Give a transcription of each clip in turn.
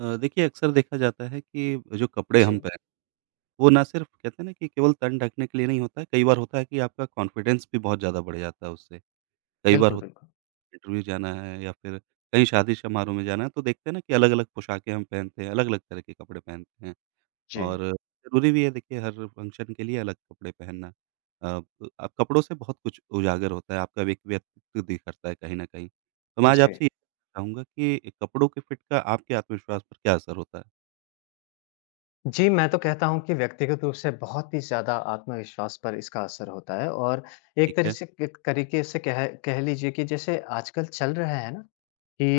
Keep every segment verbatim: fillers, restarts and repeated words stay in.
अ, देखिए अक्सर देखा जाता है कि जो कपड़े जी, हम पहने वो ना सिर्फ कहते हैं ना कि केवल तन ढकने के लिए नहीं होता है, कई बार होता है कि आपका कॉन्फिडेंस भी बहुत ज़्यादा बढ़ जाता है उससे। कई बार बिल्कुल, होता बिल्कुल। है इंटरव्यू जाना है या फिर कहीं शादी समारोह में जाना है तो देखते हैं ना कि अलग-अलग पोशाकें हम पहनते हैं, अलग-अलग तरह के कपड़े पहनते हैं जी। और ज़रूरी भी है देखिए हर फंक्शन के लिए अलग कपड़े पहनना। अ, तो आप कपड़ों से बहुत कुछ उजागर होता है, आपका व्यक व्यक्तित्व दिखता है कहीं न कहीं। तो मैं आज जी। आपसे ये चाहूँगा कि कपड़ों के फिट का आपके आत्मविश्वास पर क्या असर होता है? जी, मैं तो कहता हूँ कि व्यक्तिगत रूप से बहुत ही ज़्यादा आत्मविश्वास पर इसका असर होता है और एक ठीक तरी है। से एक तरीके से कह कह लीजिए कि जैसे आजकल चल रहा है ना,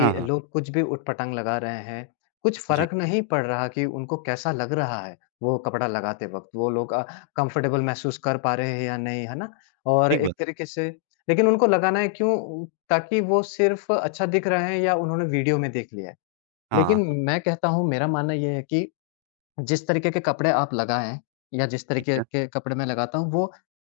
हाँ, हाँ। लोग कुछ भी ऊट-पटांग लगा रहे हैं, कुछ जी, फ़र्क नहीं पड़ रहा कि उनको कैसा लग रहा है, वो कपड़ा लगाते वक़्त, वो लोग अ, कंफ़र्टेबल महसूस कर पा रहे हैं या नहीं, है ना? और ठीक एक बात है। तरीके से लेकिन उनको लगाना है क्यों? ताकि वो सिर्फ़ अच्छा दिख रहे हैं या उन्होंने वीडियो में देख लिया है। लेकिन हाँ, हाँ, मैं कहता हूँ, मेरा मानना ये है कि जिस तरीके के कपड़े आप लगाएँ या जिस ठीक तरीके है, के कपड़े मैं लगाता हूँ, वो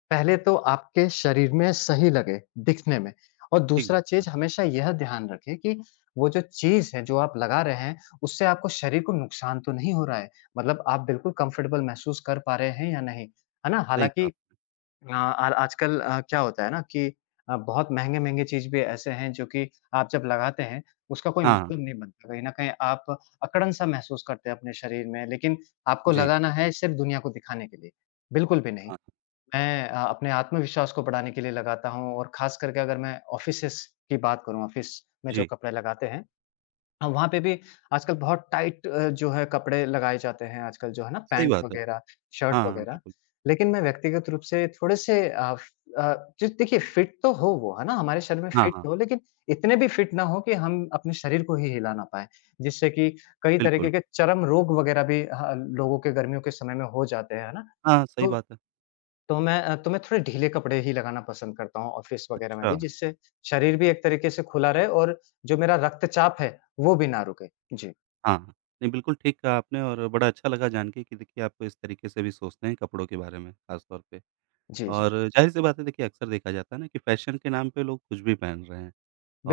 पहले तो आपके शरीर में सही लगे दिखने में, और ठीक दूसरा बात है। चीज़ हमेशा यह ध्यान रखें कि वो जो चीज़ है जो आप लगा रहे हैं, उससे आपको शरीर को नुकसान तो नहीं हो रहा है। मतलब आप बिल्कुल कंफर्टेबल महसूस कर पा रहे हैं या नहीं, है ना? सही कहा। हालाँकि। अ, और आजकल अ, क्या होता है ना कि अ, बहुत महँगे-महँगे चीज़ भी ऐसे हैं जो कि आप जब लगाते हैं, उसका कोई हाँ, हाँ। मतलब नहीं बनता। कहीं न कहीं आप अकड़न-सा महसूस करते हैं अपने शरीर में, लेकिन आपको जी, लगाना है सिर्फ़ दुनिया को दिखाने के लिए, बिल्कुल भी नहीं। हाँ, मैं अ, अपने आत्मविश्वास को बढ़ाने के लिए लगाता हूँ, और ख़ास करके अगर मैं ऑफ़िसेज़ की बात करूँ, ऑफ़िस में जो जी, कपड़े लगाते हैं, हाँ, वहाँ पे भी आजकल बहुत टाइट अ, जो है कपड़े लगाए जाते हैं आजकल जो है ना, सही पैंट बात है। वगैरह, शर्ट हाँ, हाँ, वगैरह। बिल्कुल। लेकिन मैं व्यक्तिगत रूप से थोड़े-से अ, फ अ, जो देखिए फिट तो हो वो, है ना? हमारे शरीर में हाँ, फिट हाँ, हो, लेकिन इतने भी फिट ना हो कि हम अपने शरीर को ही हिला ना पाएँ। जिससे कि कई तरीके बिल्कुल। के चर्म रोग वगैरह भी ह लोगों के गर्मियों के समय में हो जाते हैं, है ना? हाँ, सही तो बात है। तो मैं अ, तो मैं थोड़े ढीले कपड़े ही लगाना पसंद करता हूँ ऑफ़िस वग़ैरह में भी, अच्छा, जिससे शरीर भी एक तरीके से खुला रहे, और जो मेरा रक्तचाप है, वो भी ना रुके। जी। हाँ, हाँ। नहीं, बिल्कुल ठीक कहा आपने और बड़ा अच्छा लगा जान के कि देखिए आप इस तरीके से भी सोचते हैं कपड़ों के बारे में, ख़ास तौर पे। जी, जी। और ज़ाहिर-सी बात है देखिए अक्सर देखा जाता है ना कि फ़ैशन के नाम पे लोग कुछ भी पहन रहे हैं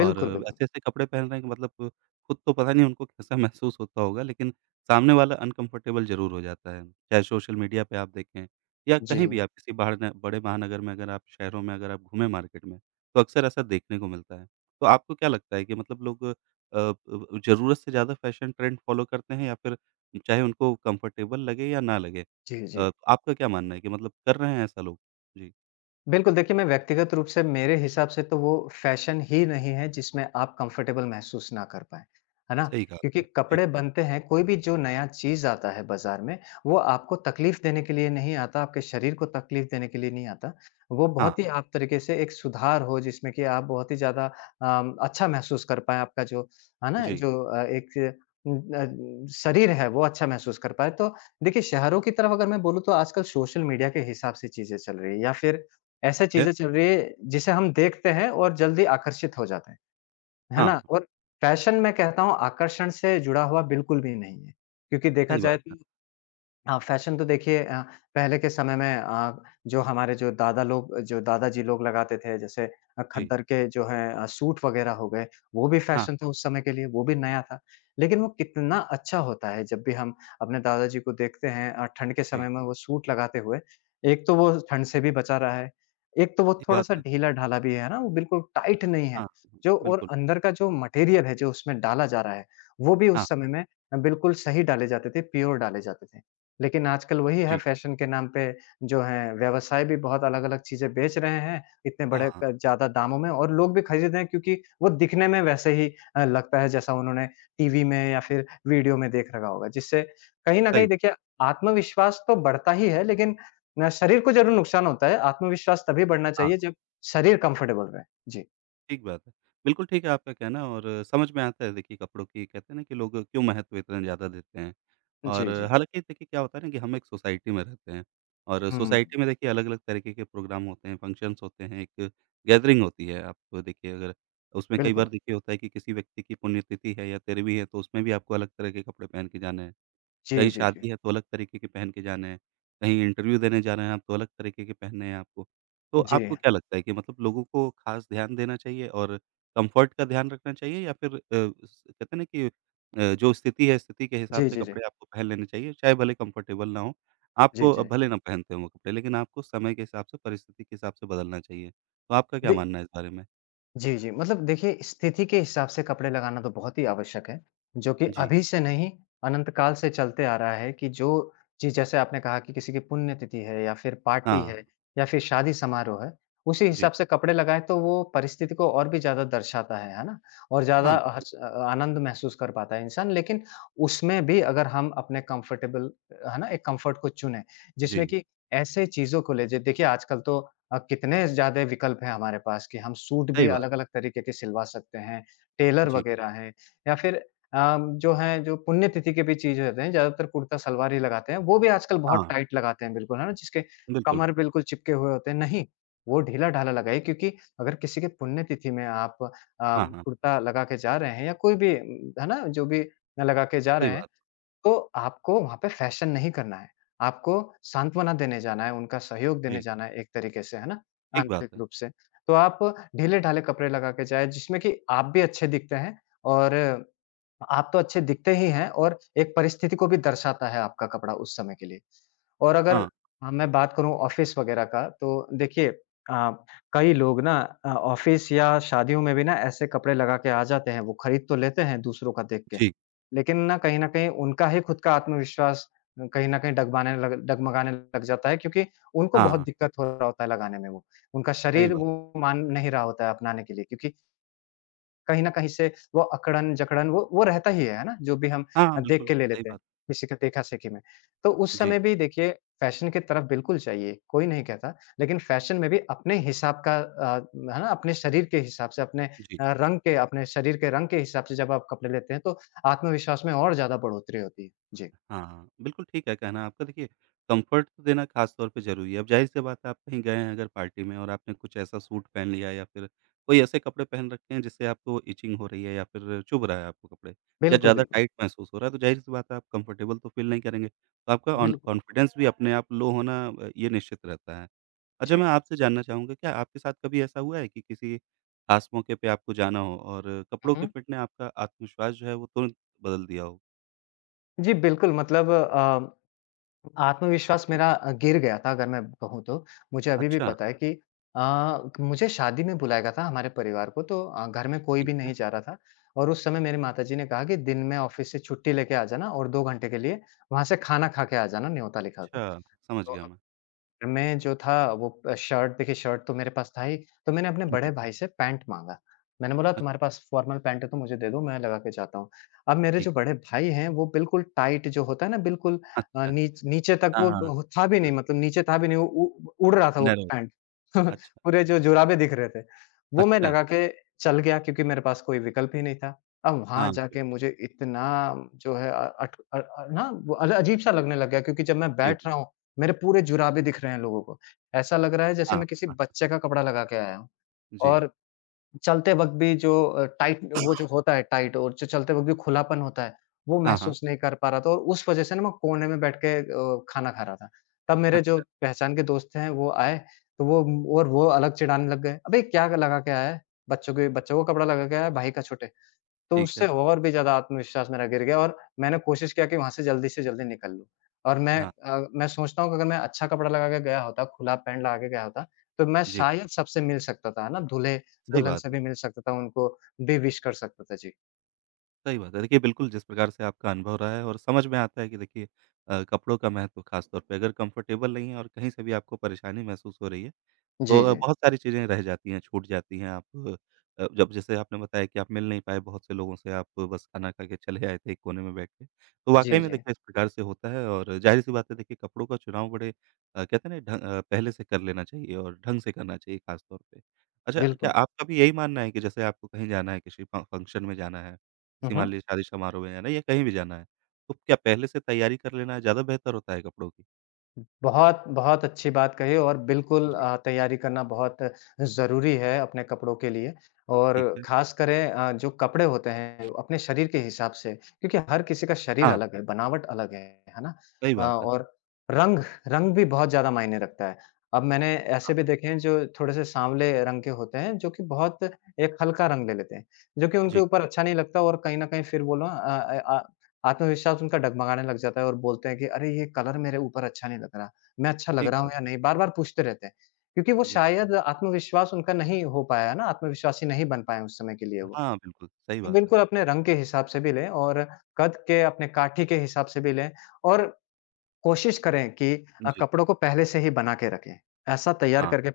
और बिल्कुल। ऐसे-ऐसे कपड़े पहन रहे हैं कि मतलब खुद तो पता नहीं उनको कैसा महसूस होता होगा लेकिन सामने वाला अनकम्फ़र्टेबल ज़रूर हो जाता है। चाहे सोशल मीडिया पे आप देखें या जी। कहीं भी आप किसी बाहर न बड़े महानगर में अगर आप शहरों में अगर आप घूमें मार्केट में, तो अक्सर ऐसा देखने को मिलता है। तो आपको क्या लगता है कि मतलब लोग अ, ब ज़रूरत से ज़्यादा फ़ैशन ट्रेंड फ़ॉलो करते हैं या फिर चाहे उनको कम्फ़र्टेबल लगे या ना लगे? जी, जी। अ, आपका क्या मानना है कि मतलब कर रहे हैं ऐसा लोग? जी, बिल्कुल, देखिए मैं व्यक्तिगत रूप से, मेरे हिसाब से, तो वो फ़ैशन ही नहीं है जिसमें आप कंफ़र्टेबल महसूस ना कर पाएँ, है ना? सही कहा क्योंकि आपने। जी, कपड़े बनते हैं, कोई भी जो नया चीज़ आता है बाज़ार में, वो आपको तकलीफ़ देने के लिए नहीं आता, आपके शरीर को तकलीफ़ देने के लिए नहीं आता। वो हाँ, बहुत ही आप तरीके से एक सुधार हो, जिसमें कि आप बहुत ही ज़्यादा अम, अच्छा महसूस कर पाएँ, आपका जो, है ना? जी, जो अ, एक उम, अ, शरीर है वो अच्छा महसूस कर पाएँ। तो देखिए शहरों की तरफ अगर मैं बोलूँ तो आजकल सोशल मीडिया के हिसाब से चीज़ें चल रही है, या फिर ऐसे ठीक है। चीज़ें चल रही है जिसे हम देखते हैं और जल्दी आकर्षित हो जाते हैं, है हाँ, ना? और फ़ैशन, मैं कहता हूँ, आकर्षण से जुड़ा हुआ बिल्कुल भी नहीं है, क्योंकि देखा सही जाए बात है। तो, हाँ, फ़ैशन तो देखिए अ, पहले के समय में अ, जो हमारे जो दादा लोग जो दादाजी लोग लगाते थे, जैसे अ, जी, खद्दर के जो हैं अ, सूट वग़ैरह हो गए, वो भी हाँ, फ़ैशन था उस समय के लिए, वो भी नया था। लेकिन वो कितना अच्छा होता है जब भी हम अपने दादाजी को देखते हैं अ, ठंड के जी, समय में वो सूट लगाते हुए। एक तो वो ठंड से भी बचा रहा है, एक तो वो ये बात थोड़ा-सा है। ढीला-ढाला भी है ना, वो बिल्कुल टाइट नहीं है। हाँ, जो और बिल्कुल। अंदर का जो मटेरियल है जो उसमें डाला जा रहा है, वो भी हाँ, उस समय में अ, बिल्कुल सही डाले जाते थे, प्योर डाले जाते थे। लेकिन आजकल वही है, जी, फैशन के नाम पे जो है, व्यवसाय भी बहुत अलग-अलग चीज़ें बेच रहे हैं, इतने हाँ, बड़े हाँ, क ज़्यादा दामों में, और लोग भी खरीद रहे हैं क्योंकि वो दिखने में वैसे ही अ, लगता है जैसा उन्होंने टीवी में या फिर वीडियो में देख रखा होगा। जिससे कहीं न सही कहीं बात। देखिए आत्मविश्वास तो बढ़ता ही है, लेकिन न शरीर को ज़रूर नुकसान होता है। आत्मविश्वास तभी बढ़ना हाँ। चाहिए जब शरीर कंफर्टेबल रहे। जी। ठीक बात है। बिल्कुल ठीक है आपका कहना और समझ में आता है देखिए कपड़ों की कहते हैं ना कि लोग क्यों महत्व इतना ज़्यादा देते हैं। और जी, जी। हालाँकि देखिए क्या होता है ना कि हम एक सोसाइटी में रहते हैं और हुँ, सोसाइटी में देखिए अलग-अलग तरीके के प्रोग्राम होते हैं, फंक्शंस होते हैं, एक गैदरिंग होती है। आप देखिए अगर उसमें कई बिल्कुल। बार देखिए होता है कि किसी व्यक्ति की पुण्यतिथि है या तेरहवीं है तो उसमें भी आपको अलग तरह के कपड़े पहन के जाने हैं। जी, कहीं जी, जी। शादी है तो अलग तरीके के पहन के जाने हैं, कहीं इंटरव्यू देने जाना है आप तो अलग तरीके के पहनने हैं आपको। तो जी। आपको क्या लगता है कि मतलब लोगों को खास ध्यान देना चाहिए और कम्फर्ट का ध्यान रखना चाहिए या फिर अ, स कहते हैं ना कि अ, जो स्थिति है स्थिति के हिसाब जी, से जी, जी। कपड़े आपको पहन लेने चाहिए, चाहे भले कंफर्टेबल ना हो। जी, आपको जी। भले ना पहनते हों वो कपड़े लेकिन आपको समय के हिसाब से, परिस्थिति के हिसाब से बदलना चाहिए। तो आपका क्या दे मानना है इस बारे में? जी, जी। मतलब देखिए, स्थिति के हिसाब से कपड़े लगाना तो बहुत ही आवश्यक है, जो कि जी। अभी से नहीं, अनंत काल से चलते आ रहा है कि जो चीज़ जैसे आपने कहा कि किसी की पुण्यतिथि है या फिर पार्टी हाँ, है या फिर शादी समारोह है, उसी जी। हिसाब से कपड़े लगाएँ तो वो परिस्थिति को और भी ज़्यादा दर्शाता है, है ना? और हाँ, ज़्यादा बिल्कुल। हर्ष, अ, आनंद महसूस कर पाता है इंसान, लेकिन उसमें भी अगर हम अपने कंफर्टेबल, है ना, एक कंफर्ट को चुनें, जिसमें जी, कि ऐसे चीज़ों को ले जे देखिए आजकल तो अ, कितने ज़्यादा विकल्प हैं हमारे पास कि हम सूट भी सही बात है। अलग-अलग तरीके के सिलवा सकते हैं, टेलर जी। वगैरह हैं, या फिर अ, जो हैं जो पुण्यतिथि के भी चीज़ रहते हैं, ज़्यादातर कुर्ता-सलवार ही लगाते हैं, वो भी आजकल बहुत हाँ, टाइट लगाते हैं बिल्कुल, है ना? जिसके बिल्कुल। कमर बिल्कुल चिपके हुए होते हैं, नहीं, वो ढीला-ढाला लगाइए, क्योंकि अगर किसी के पुण्यतिथि में आप अ, हाँ, हाँ, कुर्ता लगा के जा रहे हैं, या कोई भी उम, है ना? जो भी लगा के जा सही रहे हैं, बात। तो आपको वहाँ पे फ़ैशन नहीं करना है। आपको सांत्वना देने जाना है, उनका सहयोग देने जी। जाना है एक तरीके से, है ना? ठीक बात आंतरिक है। रूप से। तो आप ढीले-ढाले कपड़े लगा के जाएँ जिसमें कि आप भी अच्छे दिखते हैं, और आप तो अच्छे दिखते ही हैं, और एक परिस्थिति को भी दर्शाता है आपका कपड़ा उस समय के लिए। और अगर हाँ, अ, मैं बात करूँ ऑफ़िस वग़ैरह का तो देखिए, अ, कई लोग ना, अ, ऑफ़िस या शादियों में भी ना ऐसे कपड़े लगा के आ जाते हैं, वो खरीद तो लेते हैं दूसरों का देख के। जी। लेकिन ना, कहीं न कहीं उनका ही खुद का आत्मविश्वास कहीं न कहीं डगमाने लग डगमगाने लग जाता है, क्योंकि उनको बहुत हाँ, दिक्कत हो रहा होता है लगाने में वो। उनका सही शरीर बात। वो मान नहीं रहा होता है अपनाने के लिए, क्योंकि कहीं न कहीं से वो अकड़न-जकड़न वो वो रहता ही है, है ना? जो भी हम हाँ, अ, हाँ, देख बिल्कुल, के ले सही लेते हैं, बात। किसी के देखा-सेखी में। तो उस जी, समय भी देखिए, फैशन की तरफ बिल्कुल चाहिए, कोई नहीं कहता, लेकिन फैशन में भी अपने हिसाब का, अ, है ना? अपने शरीर के हिसाब से, अपने जी। अ, रंग के अपने शरीर के रंग के हिसाब से जब आप कपड़े लेते हैं, तो आत्मविश्वास में और ज़्यादा बढ़ोतरी होती है। जी, हाँ, बिल्कुल ठीक है कहना आपका। देखिए, कम्फ़र्ट तो देना ख़ास तौर पे ज़रूरी है। अब ज़ाहिर-सी बात है, आप कहीं गए हैं अगर पार्टी में और आपने कुछ ऐसा सूट पहन लिया या फिर कोई ऐसे कपड़े पहन रखे हैं, जिससे आपको इचिंग हो रही है या फिर चुभ रहा है आपको कपड़े या बिल्कुल, ज़्यादा बिल्कुल। टाइट महसूस हो रहा है, तो ज़ाहिर-सी बात है, आप कम्फ़र्टेबल तो फ़ील नहीं करेंगे। तो आपका ऑन बिल्कुल। कॉन्फिडेंस भी अपने आप लो होना अ, ये निश्चित रहता है। अच्छा, जी। मैं आपसे जानना चाहूँगा, क्या आपके साथ कभी ऐसा हुआ है कि किसी ख़ास मौके पे आपको जाना हो और हुँ, कपड़ों के हुँ। फिट ने आपका आत्मविश्वास जो है, वो तुरंत बदल दिया हो? जी, बिल्कुल मतलब अ आत्मविश्वास जी। मेरा अ, गिर गया था, अगर मैं कहूँ तो। मुझे अभी भी अच्छा। पता है कि अ, मुझे शादी में बुलाया गया था, हमारे परिवार को, तो अ, घर में कोई ठीक भी है। नहीं जा रहा था, और उस समय मेरी माताजी ने कहा कि दिन में ऑफ़िस से छुट्टी लेके आ जाना, और 2 घंटे के लिए वहाँ से खाना खा के आ जाना, न्योता लिखा के। अच्छा, समझ तो गया मैं। मैं जो था वो अ, शर्ट, देखिए शर्ट तो मेरे पास था ही, तो मैंने अपने जी, बड़े भाई से पैंट माँगा। मैंने बोला तुम्हारे अच्छा, पास फ़ॉर्मल पैंट है तो मुझे दे दो, मैं लगा के जाता हूँ। अब मेरे जो ठीक है। बड़े भाई हैं वो बिल्कुल टाइट जो होता है ना, बिल्कुल, अ, अच्छा, नीच नीचे तक हाँ, वो हाँ, वो था भी नहीं, हाँ। मतलब नीचे था भी नहीं, वो उ उड़ रहा था वो नरम, पैंट। अच्छा, पूरे जो जुराबें दिख रहे थे। वो मैं अच्छा। लगा के चल गया, क्योंकि मेरे पास कोई विकल्प ही नहीं था। अब वहाँ हाँ, जाके बिल्कुल, मुझे इतना जो है अ, अट अ अ, ना वो अल अजीब-सा लगने लग गया, क्योंकि जब मैं बैठ रहा ठीक। हूँ, मेरे पूरे जुराबे दिख रहे हैं लोगों को। ऐसा लग रहा है जैसे हाँ, मैं किसी हाँ, बच्चे का कपड़ा लगा के आया हूँ। जी। और चलते वक़्त भी जो अ, टाइट वो जो होता है टाइट, और जो चलते वक़्त भी खुलापन होता है, वो हाँ, हाँ, महसूस नहीं कर पा रहा था, और उस वज़ह से ना, मैं कोने में बैठ के अ, खाना खा रहा था। तब मेरे जो अच्छा, पहचान के दोस्त हैं वो आए, तो वो, और वो अलग चिढ़ाने लग गए, "अबे! क्या लगा के आया है? बच्चों के बच्चों का कपड़ा लगा के आया है, भाई का छोटे।" तो ठीक उससे है। और भी ज़्यादा आत्मविश्वास मेरा गिर गया, और मैंने कोशिश किया कि वहाँ से जल्दी से जल्दी निकल लूँ। और मैं हाँ, अ, मैं सोचता हूँ कि अगर मैं अच्छा कपड़ा लगा के गया होता, खुला पैंट लगा के गया होता, तो मैं जी, शायद सबसे मिल सकता था, है ना? सही दूल्हे-दुल्हन बात से है, भी मिल सकता था, उनको भी विश कर सकता था। जी। सही बात है। देखिए, बिल्कुल जिस प्रकार से आपका अनुभव रहा है और समझ में आता है कि देखिए अ, कपड़ों का महत्व खास तौर पे अगर कंफर्टेबल नहीं है और कहीं से भी आपको परेशानी महसूस हो रही है, तो जी, अ, जी। बहुत सारी चीज़ें रह जाती हैं, छूट जाती हैं। आप अ, जब जैसे आपने बताया कि आप मिल नहीं पाए बहुत से लोगों से, आप बस खाना खा के चले आए थे एक कोने में बैठ के। तो जी, वाक़ई में जी। देखिए इस प्रकार से होता है और ज़ाहिर-सी बात है देखिए कपड़ों का चुनाव बड़े अ, कहते हैं ना ढंग अ, पहले से कर लेना चाहिए और ढंग से करना चाहिए ख़ास तौर पे। अच्छा, क्या बिल्कुल। आपका भी यही मानना है कि जैसे आपको कहीं जाना है, किसी फ़ फ़ंक्शन में जाना है, हुँ, किसी मान हुँ। लीजिए शादी समारोह में जाना है या कहीं भी जाना है, तो क्या पहले से तैयारी कर लेना ज़्यादा बेहतर होता है कपड़ों की? बहुत, बहुत अच्छी बात कही और बिल्कुल जी, अ, तैयारी करना बहुत ज़रूरी है अपने कपड़ों के लिए ठीक और है। ख़ास करें अ, जो कपड़े होते हैं अपने शरीर के हिसाब से क्योंकि हर किसी का शरीर हाँ, अलग है, बनावट अलग है, है ना? सही अ, बात है। और रंग रंग भी बहुत ज़्यादा मायने रखता है। अब मैंने हाँ, ऐसे भी हाँ। देखे हैं जो थोड़े-से सांवले रंग के होते हैं जो कि बहुत एक हल्का रंग ले लेते हैं, जो कि उनके जी। ऊपर अच्छा नहीं लगता और कहीं न कहीं फिर वो ना अ अ, आत्मविश्वास उनका डगमगाने लग जाता है और बोलते हैं कि अरे ये कलर मेरे ऊपर अच्छा नहीं लग रहा, मैं अच्छा लग ठीक रहा हूँ बात, या नहीं? बार-बार पूछते रहते हैं। क्योंकि वो जी। शायद आत्मविश्वास उनका नहीं हो पाया है ना, आत्मविश्वासी नहीं बन पाए उस समय के लिए वो। हाँ, बिल्कुल, सही बात है। बिल्कुल अपने रंग के हिसाब से भी लें और कद के, अपने काठी के हिसाब से भी लें और कोशिश करें कि अ, जी, कपड़ों को पहले से ही बना के रखें। ऐसा तैयार हाँ, करके अ,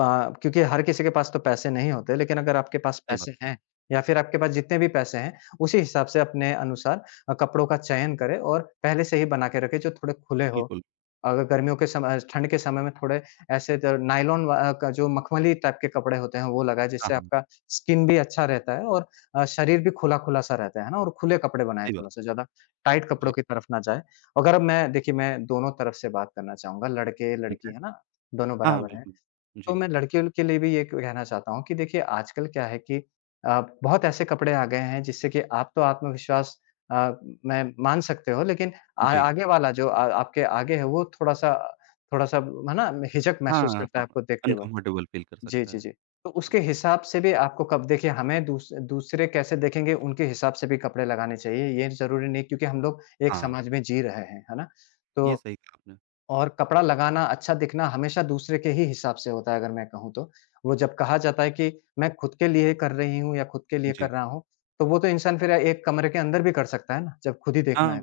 क्योंकि हर किसी के पास तो पैसे नहीं होते, लेकिन अगर आपके पास सही बात पैसे है, हैं या फिर आपके पास जितने भी पैसे हैं, उसी हिसाब से अपने अनुसार अ, कपड़ों का चयन करें और पहले से ही बना के रखें जो थोड़े खुले हो। बिल्कुल। अगर गर्मियों के समय ठंड के समय में थोड़े ऐसे ज नायलॉन व अ, का जो मखमली टाइप के कपड़े होते हैं वो लगाएँ हाँ, जिससे हाँ, आपका स्किन भी अच्छा रहता है और अ, शरीर भी खुला-खुला सा रहता है, है ना? और खुले कपड़े बनाएँ सही बात थोड़ा-सा है। ज़्यादा। टाइट कपड़ों जी, की तरफ ना जाएँ। अगर मैं देखिए मैं दोनों तरफ से बात करना चाहूँगा लड़के, ठीक लड़की है। है ना? दोनों हाँ, हाँ, बराबर हैं। बिल्कुल। तो जी, मैं लड़कियों के लिए भी ये कहना चाहता हूँ कि देखिए आजकल क्या है कि अ, बहुत ऐसे कपड़े आ गए हैं जिससे कि आप तो आत्मविश्वास अ, मैं मान सकते हो लेकिन आ, जी। आगे वाला जो आ, आपके आगे है वो थोड़ा सा थोड़ा सा है ना हिचक हाँ, महसूस हाँ, करता है हाँ, आपको देखते वक्त। अनकम्फर्टेबल फ़ील कर जी, सकता जी, है। जी। तो जी, उसके हिसाब से भी आपको कब देखिए हमें दूस, दूसरे कैसे देखेंगे उनके हिसाब से भी कपड़े लगाने चाहिए, ये जरूरी नहीं क्योंकि हम लोग एक हाँ, समाज में जी रहे हैं, है ना? तो ये सही कहा आपने। और कपड़ा लगाना, अच्छा दिखना हमेशा दूसरे के ही हिसाब से होता है अगर मैं कहूँ तो। वो जब कहा जाता है कि मैं खुद के लिए कर रही हूँ या खुद के लिए जी, कर रहा हूँ, तो वो तो इंसान फिर एक कमरे के अंदर भी कर सकता है ना, जब खुद ही देखना हाँ, है।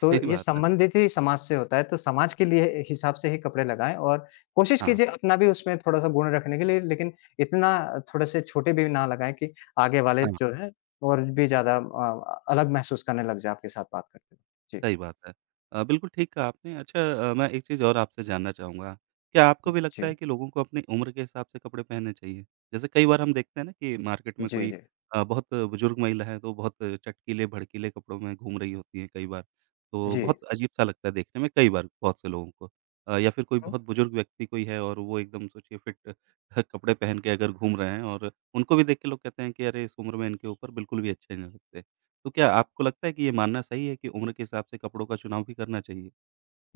तो ये बात है। संबंधित ही समाज से होता है, तो समाज के लिए ए, हिसाब से ही कपड़े लगाएँ और कोशिश हाँ, कीजिए अपना भी उसमें थोड़ा-सा गुण रखने के लिए, लेकिन इतना थोड़े से छोटे भी ना लगाएँ कि आगे वाले हाँ। जो हैं और भी ज़्यादा अ, अलग महसूस करने लग जाएँ आपके साथ बात करते हुए। जी, सही बात है। अ, बिल्कुल ठीक कहा आपने। अच्छा अ, मैं एक चीज़ और आपसे जानना चाहूँगा, क्या आपको भी लगता जी, है कि लोगों को अपनी उम्र के हिसाब से कपड़े पहनने चाहिए? जैसे कई बार हम देखते हैं ना कि मार्केट में जी, कोई जी। अ, बहुत बुजुर्ग महिला है, तो बहुत चटकीले, भड़कीले कपड़ों में घूम रही होती हैं कई बार, तो जी। बहुत अजीब-सा लगता है देखने में कई बार बहुत से लोगों को। अ, या फिर कोई बहुत बुजुर्ग व्यक्ति कोई है और वो एकदम सोचिए फिट कपड़े पहन के अगर घूम रहे हैं और उनको भी देख के लोग कहते हैं कि अरे! इस उम्र में इनके ऊपर बिल्कुल भी अच्छे नहीं लगते। तो क्या आपको लगता है कि ये मानना सही है कि उम्र के हिसाब से कपड़ों का चुनाव भी करना चाहिए?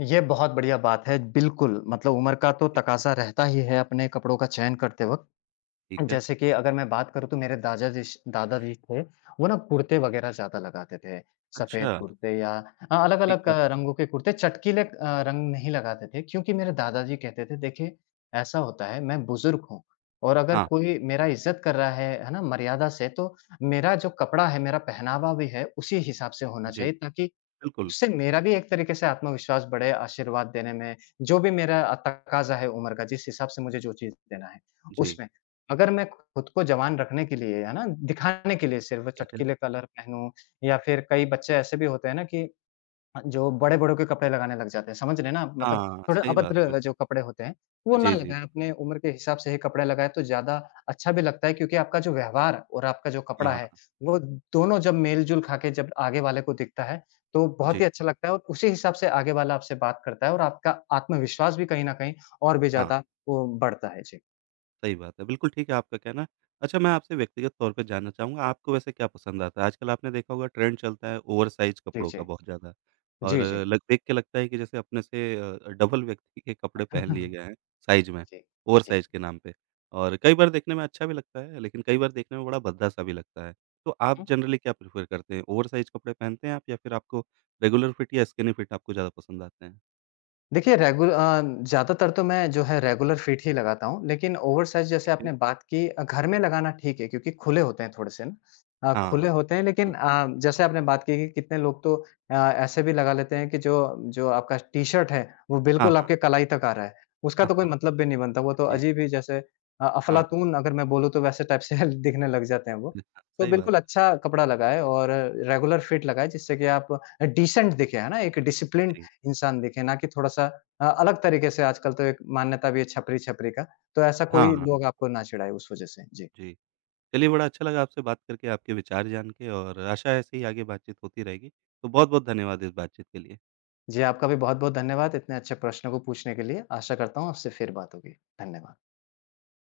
ये बहुत बढ़िया बात है, बिल्कुल। मतलब उम्र का तो तकाज़ा रहता ही है अपने कपड़ों का चयन करते वक़्त। ठीक है। जैसे कि अगर मैं बात करूँ तो मेरे दादा जिश दादा जी थे, वो ना कुर्ते वग़ैरह ज़्यादा लगाते थे। सफ़ेद अच्छा, कुर्ते या अ, ठीक अलग-अलग बात है। रंगों के कुर्ते, चटकीले अ, रंग नहीं लगाते थे क्योंकि मेरे दादा जी कहते थे, "देखिए, ऐसा होता है, मैं बुज़ुर्ग हूँ और अगर हाँ, कोई मेरा इज़्ज़त कर रहा है, है ना, मर्यादा से, तो मेरा जो कपड़ा है, मेरा पहनावा भी है, उसी हिसाब से होना जी, चाहिए ताकि बिल्कुल। उससे मेरा भी एक तरीके से आत्मविश्वास बढ़े, आशीर्वाद देने में, जो भी मेरा अ, तकाज़ा है उम्र का, जिस हिसाब से मुझे जो चीज़ देना है, जी, उसमें। अगर मैं खुद को जवान रखने के लिए, है ना, दिखाने के लिए सिर्फ़ ठीक है। चटकीले कलर पहनूँ या फिर कई बच्चे ऐसे भी होते हैं ना कि हाँ, जो बड़े-बड़ों के कपड़े लगाने लग जाते हैं, समझ रहे हैं ना आप? मतलब हाँ, थोड़े सही बात, अभद्र जो बिल्कुल। कपड़े होते हैं, वो ना जी, जी, लगाएँ, बिल्कुल। अपने उम्र के हिसाब से ही कपड़े लगाएँ तो ज़्यादा अच्छा भी लगता है क्योंकि आपका जो व्यवहार और आपका जो हाँ, कपड़ा है, हाँ। वो दोनों जब मेल-जोल खा के जब आगे वाले को दिखता है, तो बहुत जी, ही अच्छा लगता है और उसी हिसाब से आगे वाला आपसे बात करता है और आपका आत्मविश्वास भी कहीं न कहीं और भी हाँ। ज़्यादा वो बढ़ता है। जी। सही बात है। बिल्कुल ठीक है आपका कहना। अच्छा मैं आपसे व्यक्तिगत तौर पे जानना चाहूँगा आपको वैसे क्या पसंद आता है? आजकल आपने देखा होगा ट्रेंड चलता है ओवरसाइज़ जी, कपड़ों जी। का बहुत ज़्यादा और जी, जी। लग देख के लगता है कि जैसे अपने से अ, डबल व्यक्ति के कपड़े पहन लिए गए हैं साइज़ में, जी। जी। ओवरसाइज़ के नाम पे और कई बार देखने में अच्छा भी लगता है लेकिन कई बार देखने में बड़ा भद्दा-सा भी लगता है। तो आप हुँ। जनरली क्या प्रेफ़र करते हैं? ओवरसाइज़ कपड़े पहनते हैं आप या फिर आपको रेगुलर फिट या स्किनी फिट आपको ज़्यादा पसंद आते हैं? देखिए रेगुल अ, ज़्यादातर तो मैं जो है रेगुलर फिट ही लगाता हूँ, लेकिन ओवरसाइज़ जैसे ठीक है। आपने बात की, अ, घर में लगाना ठीक है क्योंकि खुले होते हैं थोड़े से ना। अ, हाँ, खुले होते हैं लेकिन बिल्कुल। अ, जैसे आपने बात की कि कितने लोग तो अ, ऐसे भी लगा लेते हैं कि जो जो आपका टी-शर्ट है, वो हाँ, बिल्कुल हाँ। आपके कलाई तक आ रहा है। उसका हाँ, तो कोई हाँ। मतलब भी नहीं बनता, वो तो जी। अजीब ही जैसे अ, हाँ। अफ़लातून हाँ। अगर मैं बोलूँ तो वैसे टाइप से दिखने लग जाते हैं वो। अच्छा, तो सही बात बिल्कुल है। अच्छा कपड़ा लगाएँ और रेगुलर फिट लगाएँ जिससे कि आप अ, डिसेंट दिखें, है ना? एक डिसिप्लिन जी। इंसान दिखे, ना कि थोड़ा-सा अ, अलग तरीके से। आजकल तो एक मान्यता भी है छपरी-छपरी का, तो ऐसा कोई हाँ, लोग आपको ना चिढ़ाए उस वजह से। जी। जी। चलिए बड़ा अच्छा लगा आपसे बात करके, आपके विचार जान के और आशा है ऐसे ही आगे बातचीत होती रहेगी। तो बहुत-बहुत धन्यवाद इस बातचीत के लिए। जी, आपका भी बहुत-बहुत धन्यवाद इतने अच्छे प्रश्न को पूछने के लिए। आशा करता हूँ आपसे फिर बात होगी। धन्यवाद।